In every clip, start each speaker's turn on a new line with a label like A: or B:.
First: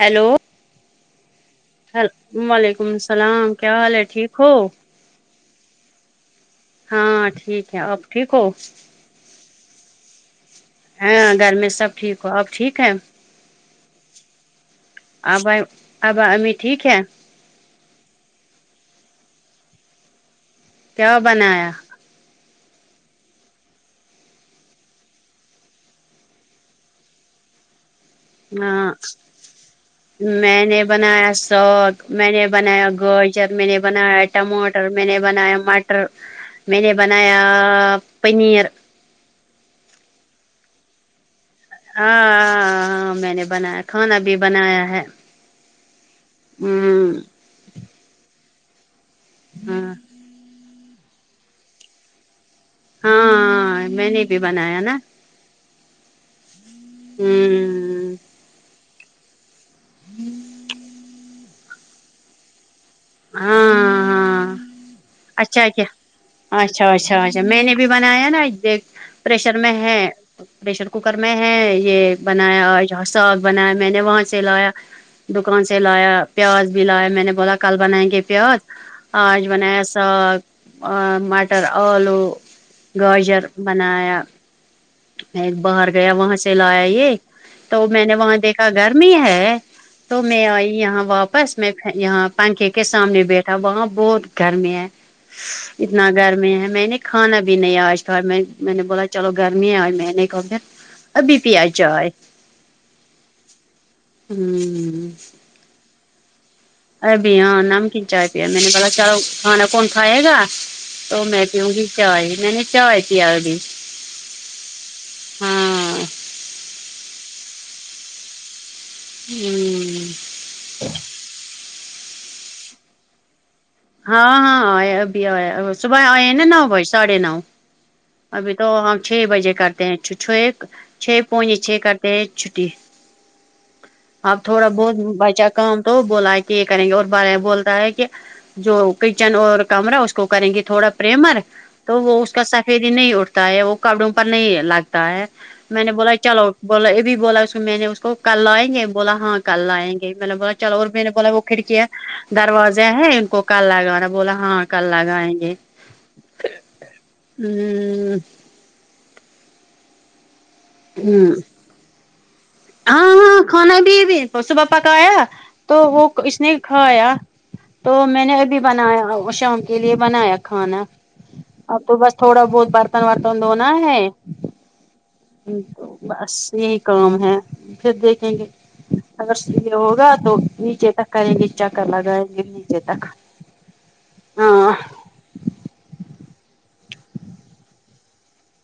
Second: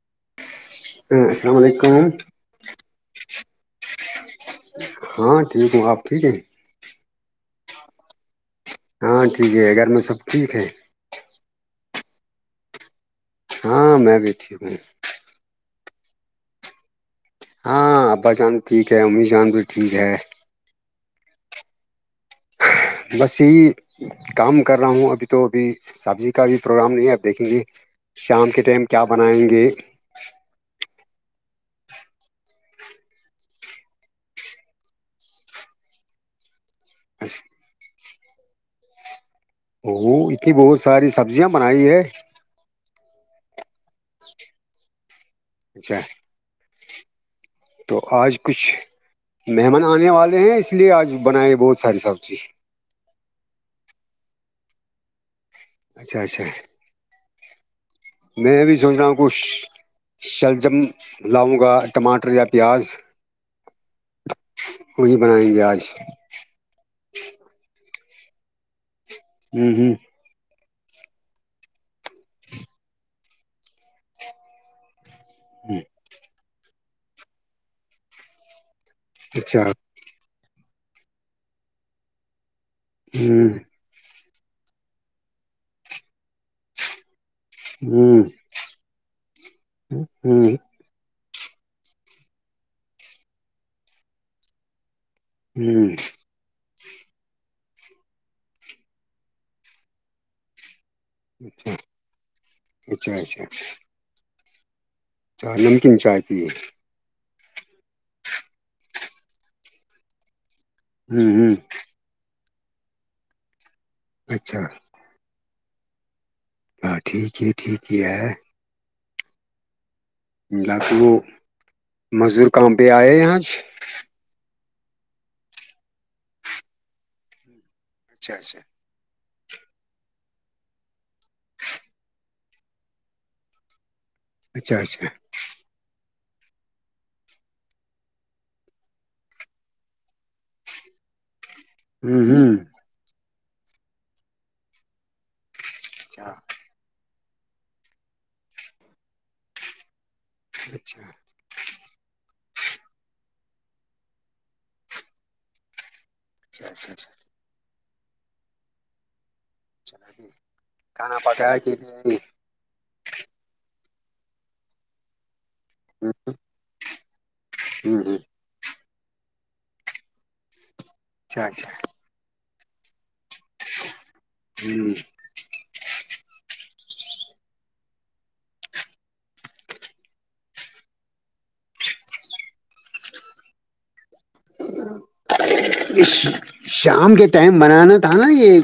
A: hello
B: السلام علیکم
A: وعلیکم السلام کیا حال ہے ٹھیک ہو
B: ہاں ٹھیک ہوں آپ ٹھیک ہیں
A: ہاں ٹھیک ہے اپ ٹھیک ہو
B: ہاں ٹھیک ہے گھر میں سب ٹھیک ہے
A: ہاں گھر میں سب ٹھیک ہو اب ٹھیک ہے
B: ہاں میں گئی تھی ہ
A: ابا ابا امی ٹھیک ہے
B: ہاں ابا جان بھی ٹھیک ہے امی جان بھی ٹھیک ہے
A: کیا بنایا
B: بس یہی کام کر رہا ہوں ابھی تو ابھی سبزی کا بھی پروگرام نہیں ہے اب دیکھیں گے شام کے ٹائم
A: ہاں
B: کیا بنائیں گے
A: میں نے بنایا سواک میں نے بنایا گوجر میں نے بنایا ٹماٹر میں نے بنایا مٹر میں نے بنایا پنیر
B: ا اتے بہت ساری سب سبزیا بنائیے
A: ہ ہ میں نے بنایا کھانا بھی بنایا ہے
B: اچھا
A: ہاں
B: تو آج کچھ مہمان آنے والے ہیں اس لیے آج بنائے بہت ساری سبزی
A: ہاں میں نے بھی بنایا نا
B: اچھا اچھا
A: ہ
B: میں بھی سوچ رہا ہوں کچھ شلجم لاؤں گا ٹماٹر یا پیاز
A: ہاں ہاں
B: وہی بنائیں
A: اچھا
B: گے
A: ا
B: آج
A: اچھا اچھا اچھا میں نے بھی بنایا نا پریشر میں
B: ہوں ہوں
A: ہے پریشر کوکر میں ہے یہ بنایا ساگ بنایا میں نے وہاں سے لایا دکان سے
B: ہ
A: لایا پیاز بھی لایا میں نے بولا کل بنائیں گے پیاز آج
B: اچھا
A: بنایا ساگ مٹر آلو گاجر
B: ہوں
A: بناایا میں باہر گیا وہاں چلایا یہ تو میں نے
B: ہوں
A: وہاں دیکھا گرمی ہے تو میں
B: ہوں
A: آئی یہاں واپس میں یہاں پنکھے کے سامنے بیٹھا وہاں بہت گھر میں ہے
B: ہوں
A: اتنا گرمی ہے میں نے کھانا بھی نہیں آج تھا میں میں نے بولا چلو گرم می آ میں نہیں کر د
B: اچھا اچھا اچھا اچھا
A: ہوں
B: چاہ نمکین چائے پیے
A: ارب ہاں نمکن چائے پیا میں نے ب چلو کھانا کون کھائے گا تو
B: ہوں
A: میں
B: ہوں
A: پیوں گی چائے میں نے چائے پ ابھی
B: اچھا
A: ہاں
B: ہاں ٹھیک ہے ٹھیک ہے ہے
A: ہوں ہوں
B: ملا تو وہ مزدور کام پہ آئے ہیں آج
A: ہاں ہاں آ اب آ صبح آئے ہیں نا نو بجے ساڑھے نو
B: اچھا
A: ابھی
B: اچھا
A: تو ہم چھ بجے کرتے ہیں چھ چھ پونے چھ کرتے ہیں چھٹی آپ تھوڑا
B: اچھا
A: بہت
B: اچھا
A: بائ چ کام تو بولا ہے کہ یہ کریں گے اور بارے میں بولتا ہے کہ جو کچن اور کمرا اس کو کریں گی تھوڑا پریمر تو وہ
B: ہوں
A: اس کا
B: ہوں
A: سفیدی نہیں اٹھتا ہے وہ کپڑوں پر نہیں لگتا ہے میں نے بولا
B: اچھا
A: چلو
B: اچھا
A: بولا یہ بھی بولا اس میں نے اس کو کل لائیں گے بولا ہاں کل لائیں گے میں نے بولا چلو اور میں نے
B: اچھا
A: بولا وہ کھڑکیا دروازہ ہے ان کو کل لگانا بولا ہاں کل لگائیں گے
B: اچھاچھا اچا
A: ہوں
B: کانا پتاا ہے کہ
A: ہاں ہاں کانا بھی بھی پشو پپا کا آیا تو وہ اس نے کھایا تو میں نے ابھی بنایا شام کے لیے بنایا کھانا
B: اچھا اچھا
A: اب تو بس تھوڑا بہت بر برتن ورتن دھونا ہے تو بس یہی کام ہے پھر دیکھیں گے اگر س یہ ہوگا تو نیچے تک کریں گے چکر لگائیں گے نیچے تک [inaudible]
B: [inaudible] شام کے ٹائم بنانا تھا نا یہ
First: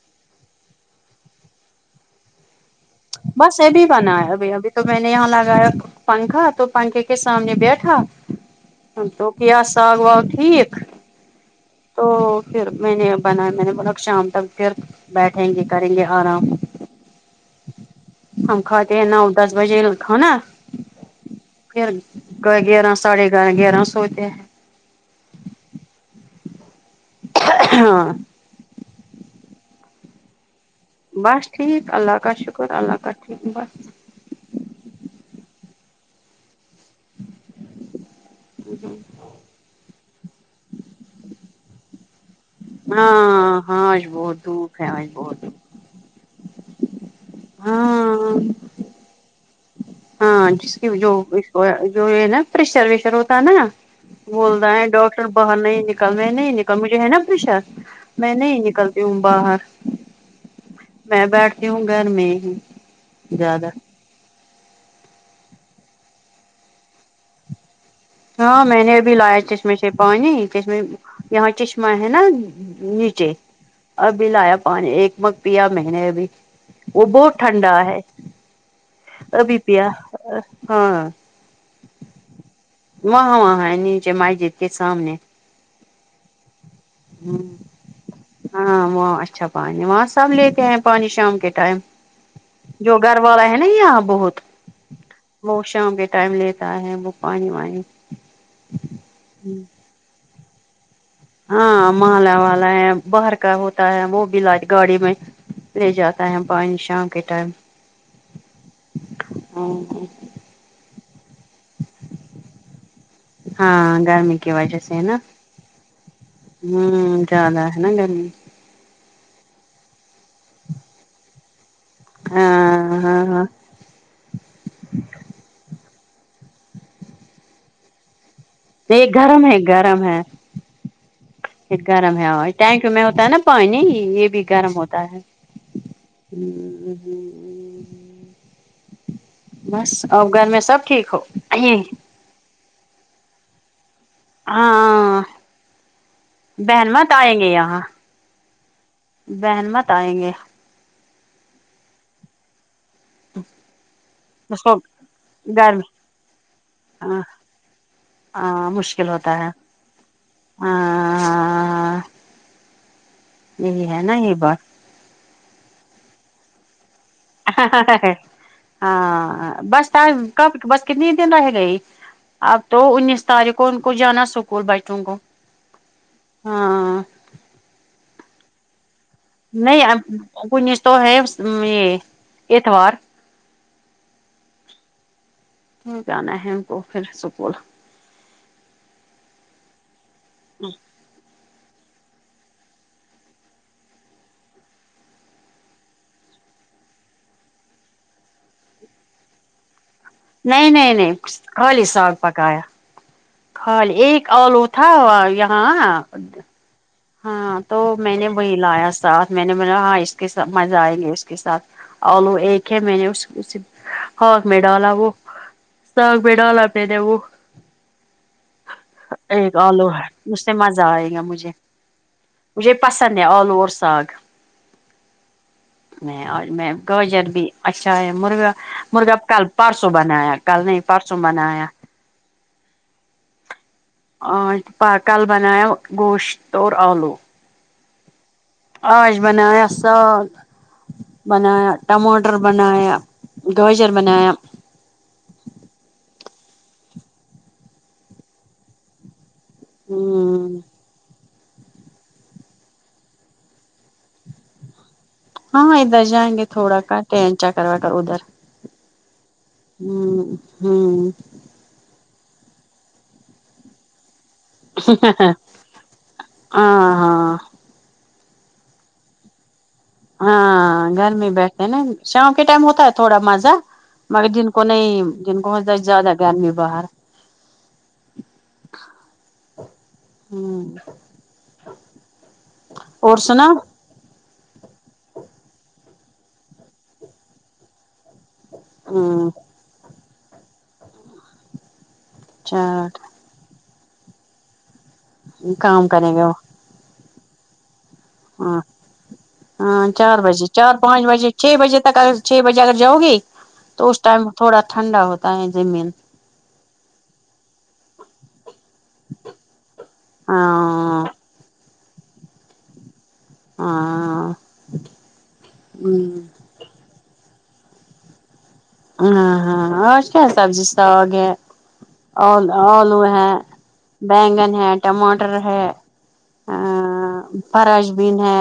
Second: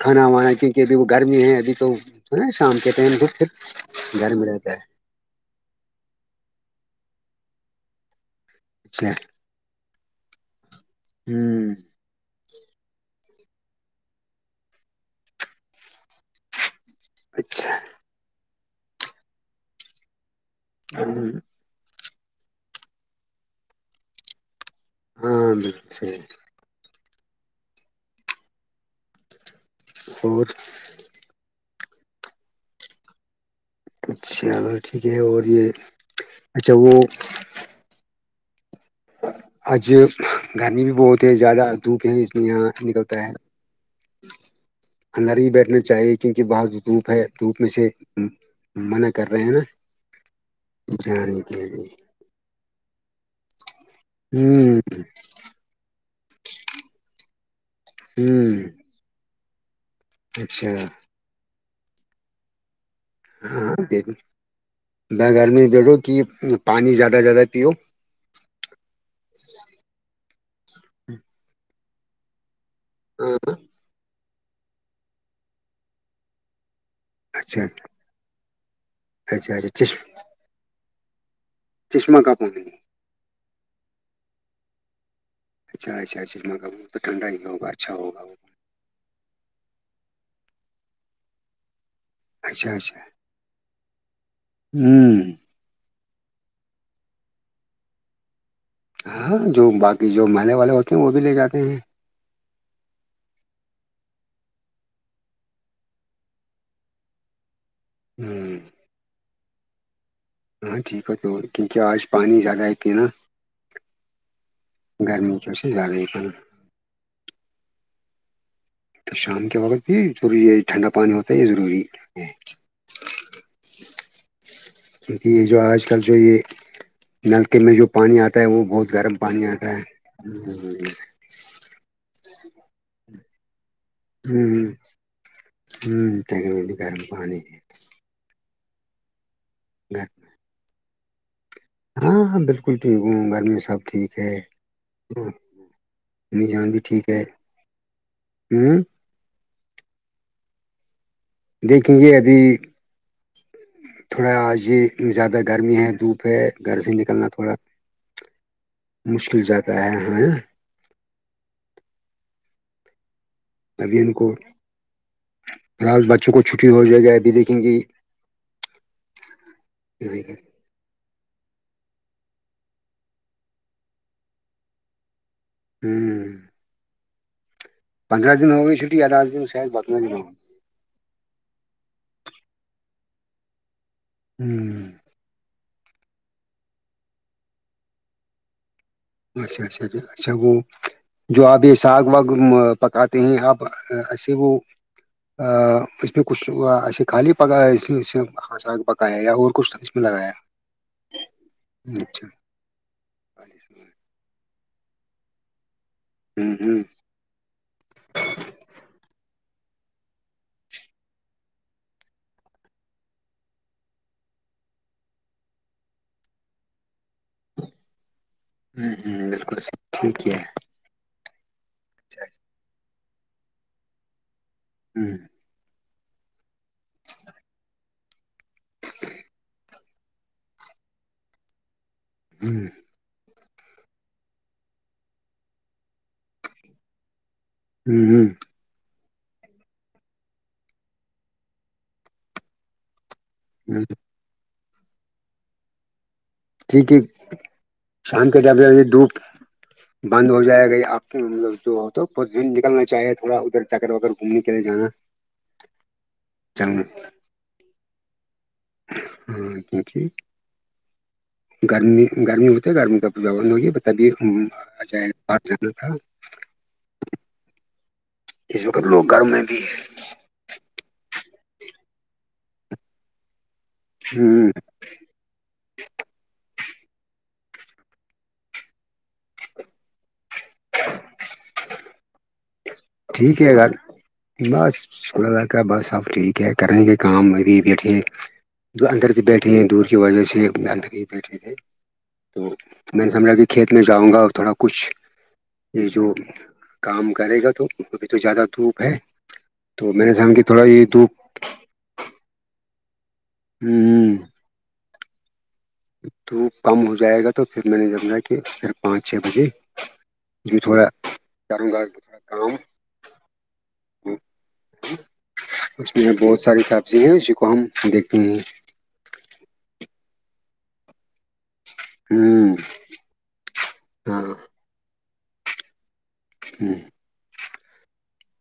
B: کھانا وانا کیونکہ ابھی وہ گرمی ہے ابھی تو ا شام کے ٹائم تو پھر
A: بس یہ بھی بنا ہے
B: گھر میں
A: ابھی ابھی
B: رہتا
A: تو میں نے نے یہاں لگایا پنکھا تو پنکھے کے سامنے بیٹھا
B: اچھا
A: تو یا سگ وگ ٹھیک
B: ہوں
A: تو پھر میں نے بنا میں نے بولا شام تک پھر بیٹھیں گے کریں گے آرام
B: اچھا
A: ہم خاتے ن دس بجے کا نا
B: [inaudible]
A: پھر گیارہ ساڑھے گیارہ گیارہ سوتے
B: ہاں بالک صی
A: ہاں
B: اور
A: بس ٹھیک اللہ کا شکر اللہ کا ٹھیک بس
B: اچھا ٹھیک ہے اور یہ اچھا وہ
A: ج ہ
B: اج گرمی بھی بہت ہے زیاد دھوپیں نکلتا ہے
A: ہاں ہاں آج بہت دھوپ ہے آج
B: اندر
A: بہت
B: ہی
A: دھوپ
B: بیٹھنا چاہیے کیونکہ باہر دھوپ ہے دھوپ میں سے
A: ہاں
B: منع کر رہے ہیں نا
A: ہاں جس کی جو
B: جانے کے لیے
A: جو یہ نا پریشر وشر ہوتا ہے نا بول رہا
B: ہوں
A: ہے ڈاکٹر باہر نہیں نکل میں نہیں نکل مجھے ہے نا پریشا میں نہیں
B: ہوں
A: نکلتا ا باہر
B: اچھا
A: میں بیٹھتی ہوں گھر میں ہی زیادہ
B: ہاں دیکھ ب گھرمی بیھو کہ پانی زیادہ سے زیادہ پیو
A: ہاں میں نے ابھی لایا چشمے سے پانی چشم یہاں چشمہ ہے نا نیچے
B: ہاں
A: ابھی لایا پانی ایک مگ پیا میں نے ابھی وہ بہت
B: اچھا
A: ٹھنڈا ہے
B: اچھا
A: ابھی پیا
B: اچھا
A: ہاں
B: چشمہ کاپوں گے
A: وہاں وہاں ہے نیچے مائکے کے سامنے
B: اچھا اچھا تو ٹھنڈا ہی ہوگا اچھا ہوگا
A: ہاں وہاں اچھا پانی وہاں سب لیتے ہیں پانی شام کے ٹائم
B: اچھا اچھا
A: جو گھر والا ہے نا یہاں بہت
B: ہوں
A: وہ شام کے ٹائم لیتا ہے وہ پانی وانی
B: ہاں جو باقی جو محلے والے ہوتے ہیں وہ بھی لے جاتے ہیں
A: مالا والا ہے باہر کا ہوتا ہے وہ بھی علاج گاڑی میں لے جاتا ہے پانی شام کے ٹائم
B: ہمم
A: ہاں
B: ہاں ٹھیک ہے تو کیونکہ آج پانی زیادہ پینا
A: ہاں گرمی کی وجہ سے نا
B: گرمی کی وجہ سے زیادہ ہی پینا
A: ہوں زیاد ہے نا گرمی
B: تو شام کے وقت بھی تھوڑی یہ ہے ٹھنڈا پانی ہوتا ہے یہ ضروری
A: ہاں ہاں ہاں
B: کیونکہ یہ جو آج کل جو یہ نل کے میں جو پانی آتا ہے وہ بہت گرم پانی آتا ہے
A: یہ گرم ہے اور ٹینک میں ہوتا ہے نا پانی یہ بھی
B: ہوں
A: گرم ہوتا ہے [inaudible]
B: ہوں گرم پانی ہے،
A: بس اور گھر میں سب ٹھیک ہو
B: ہاں ہاں بالکل ٹھیک ہوں گھر میں سب ٹھیک ہے
A: ہاں
B: امی جان بھی
A: بہن
B: ٹھیک
A: مت
B: ہے ہوں
A: بحن مت آئیں گے
B: دیکھیں گے ابھی تھوڑا آج
A: اس کو
B: ہی زیادہ گرمی
A: گرم
B: ہے دھوپ ہے گھر سے
A: ہاں
B: نکلنا تھوڑا
A: ہاں مشکل
B: مشکل ہو جاتا ہے ہاں
A: ہاں یہی
B: ابھی
A: ہے
B: ان
A: نا
B: کو
A: یہ بات
B: فلہال بچوں کو چھٹی ہو جائے گا ابھی دیکھیں گے
A: ہاں بس کب بس کتنی دن رہ گئی اب تو انیس تاریخ کو ان کو جانا اسکول بچو کو
B: ہوں
A: ہاں
B: پندرہ دن ہو گئی چھٹی دن شاید
A: نہیں
B: پندرہ دن ہو
A: انیس کو تو ہے یہ اتوار
B: ھمم
A: جانا ہے ان کو پھر اسکول
B: اچھا اچھا اچھا وہ جو آپ یہ ساگ واگ پکاتے ہیں آپ ایسے وہ اس میں کچھ ایسے خالی پکایا یا اور کچھ میں لگایا
A: نہیں نہیں نہیں خالی ساگ
B: اچھا
A: پکایا خالی ایک آلو تھا یہاں
B: ھممم ھمم
A: ہاں تو میں نے وہی لایا ساتھ میں نے بولا ہاں اس کے ساتھ مزہ آئے گے اس کے ساتھ آلو ایک ہے میں نے ہاں میں ڈالا وہ ت آگ بیڈا آلہ آپ د وہ
B: ہ ہ
A: ایک
B: بالکل
A: آلو اس سے مزہ آئے گا مجھے
B: اچھا
A: مجھے پسند ہے آلو اور ساگ
B: ھمم
A: ج میں میں گاجر بھی اچھا ہے مرغا مرغا کل پرسو بنایا کل نہیں پرسوں من آیا
B: ھمم
A: کل بناؤ گوشت اور اور آلو
B: ھمم
A: آاش بنایا سال بنایا ٹماٹر بنایا گوجر بنایا [unintelligible]
B: ٹھیک ہے شام کے ڈھ بجے بجے دھوپ بند ہو
A: ہمم
B: جائے گا آپ مطلب جو نکلنا چاہیے تھوڑا ادھر جک وکر گھومنے کے لیے جانا
A: ہاں ادھر جائیں گے تھوڑا
B: چاہیے
A: کٹ اینچا کروا کرو ادھر
B: ہاں کیچ
A: ہمم ہمم
B: گرمی گرمی ہوتی ہے گرمی کاہ نہیں ہوگ ہے تبھی آجائے بار ضرور تھا
A: ہاں ہاں
B: اس وقت لوگ گرم میں بھی
A: ہاں گرمی بیٹھتے ہیں نا شام کے ٹائم ہوتا ہے تھوڑا مزہ مگر جن
B: ہ
A: کو ن جن کو زیادہ گرمی بہر [inaudible]
B: [inaudible]
A: اور
B: ٹھیک ہے
A: سنا
B: گار بس اسقا ب سب ٹھیک ہے کریں کے کام بیٹھے جو اندر سے
A: ہمم
B: بیٹھے ہیں دور کی وجہ سے اندر ہی بیٹھ رہے تھے تو
A: چار
B: میں نے سمجھا کہ کھیت میں جاؤں گا تھوڑا کچھ یہ
A: کام
B: جو
A: کریں گے وہ
B: کام کرے گا تو ابھی تو زیادہ
A: ہاں
B: دھوپ ہے
A: ہاں
B: تو میں نے
A: چار
B: سمجھ کہ
A: بجے
B: تھوڑا
A: چار
B: یہ
A: پانچ
B: دھوپ
A: بجے چھ بجے تک ا چھ بجے اگر جاؤ گی تو اس
B: ہ
A: ٹائم تھوڑا ٹھنڈا ہوتا ہے زمین
B: تو کم ہو جائے گا تو پھر میں نے جمھا کہ پھر پانچ چھ بجے جو تھوڑا
A: ہاں
B: گم گازا کا
A: ہاں
B: اس میں
A: ہاں
B: بہت ساری سبزی ہیں اسی کو ہم دیکھتے ہیں
A: ہاں ہاں اور کیا سبزی ساگ ہے ا
B: ہ
A: آلو ہے
B: ہاں
A: بگن ہے ٹماٹر ہے ا
B: ہ
A: فرش بین ہے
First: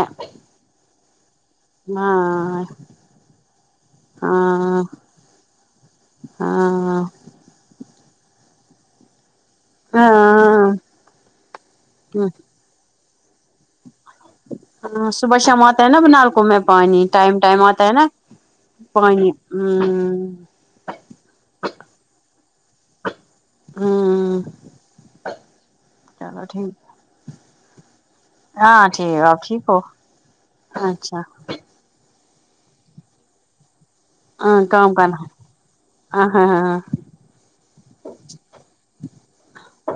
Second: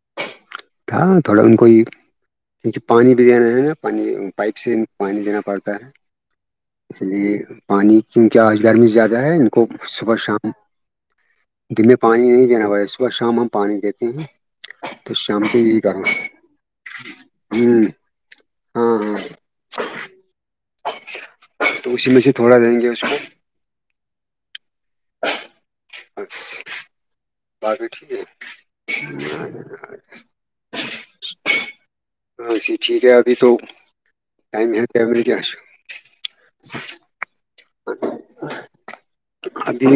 B: کہاں تھوڑا ان کوئی
A: ہاں
B: کیونکہ پانی بھی دینا ہے نا پانی پائپ سے
A: ہاں
B: پانی دینا پڑتا ہے اس
A: ہاں
B: لیے پانی کیون کیاہ آج گرمی زیادہ ہے کو صبح شام
A: ہاں
B: دن میں پانی نہیں دینا پڑا صبح شام ہم پانی دیتے ہیں
A: ہ
B: تو
A: صبح
B: کو
A: شام آتا
B: یہی
A: ہے نا
B: کرو
A: بنال کو میں پانی ٹائم ٹائم
B: ہ
A: آتا ہے نا
B: ہاں ہاں
A: پانی ہ
B: تو اسی میں سے تھوڑا دیں گے اس کو
A: ہوں چلو ٹھیک
B: باقی ٹھیک ہے
A: ہاں ٹھیک آپ ٹھیک ہو اچھا
B: ہاں جی ٹھیک ہے ابھی تو
A: ہاں کام
B: ائمیاتے ا
A: کرنا
B: ر ج آس
A: ہاں ہاں ہاں
B: ابھی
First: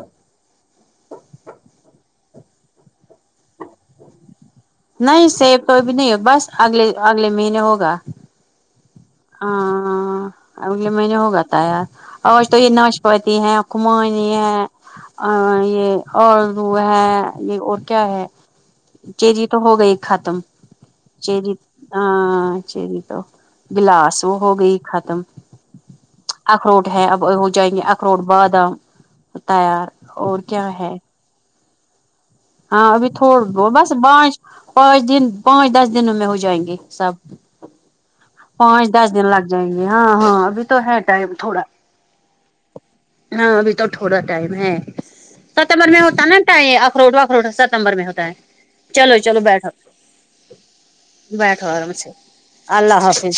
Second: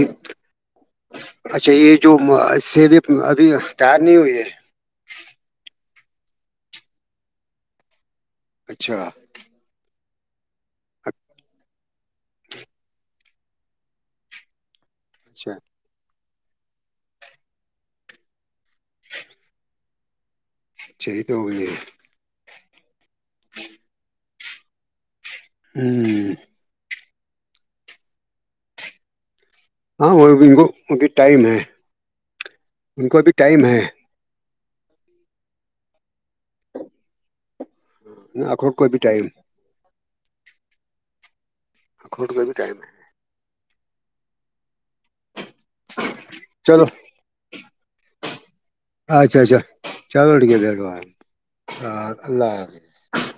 B: اچھا یہ جو سے بھی ابھی تیار نہیں ہوئی ہے
A: نہیں سیب کو بھی نہیں ہو بس اگلے اگلے مہینے ہوگا
B: اچھا
A: ہ [unintelligible] اگلے مہینے ہوگا تھا یار اور تو یہ ناشپتی ہے کمانی ہے آ
B: اچھا
A: یہ اور وہ ہے یہ اور کیا ہے چیزی تو ہو گئی ختم
B: چاہیے تو ہو
A: چری
B: گئی ہے
A: ہاں چری تو گلاس وہ ہو گئی ختم
B: ہوں
A: اخروٹ ہے اب ہو جائیں گے اخروٹ بادام تیار
B: ہاں وہ
A: اور
B: ان کو
A: کیا ہے
B: ابھی ٹائم ہے
A: ہاں
B: ان
A: ابھی
B: کو
A: تھوڑ ب
B: ٹائم ہے
A: بس بانچ پانچ دن پانچ دس دنوں میں ہو جائیں گے سب
B: اخروٹ کو
A: پانچ
B: بھی
A: دس دن
B: ٹائم
A: لگ جائیں گے ہاں ہاں ابھی تو ہے ٹائم تھوڑا
B: ہ کٹ کا بھی ٹم ہے
A: ہاں ابھی تو تھوڑا ٹائم ہے ستمبر میں ہوتا نا ٹ
B: چلو
A: اخروٹ اخروٹ ستمبر میں ہوتا تائ چلو چلو
B: اچھا اچھا
A: بیٹھو
B: چلو ٹھیک ہے بیٹھو
A: بیٹھو آرام سے
B: اللہ حافظ
A: اللہ حافظ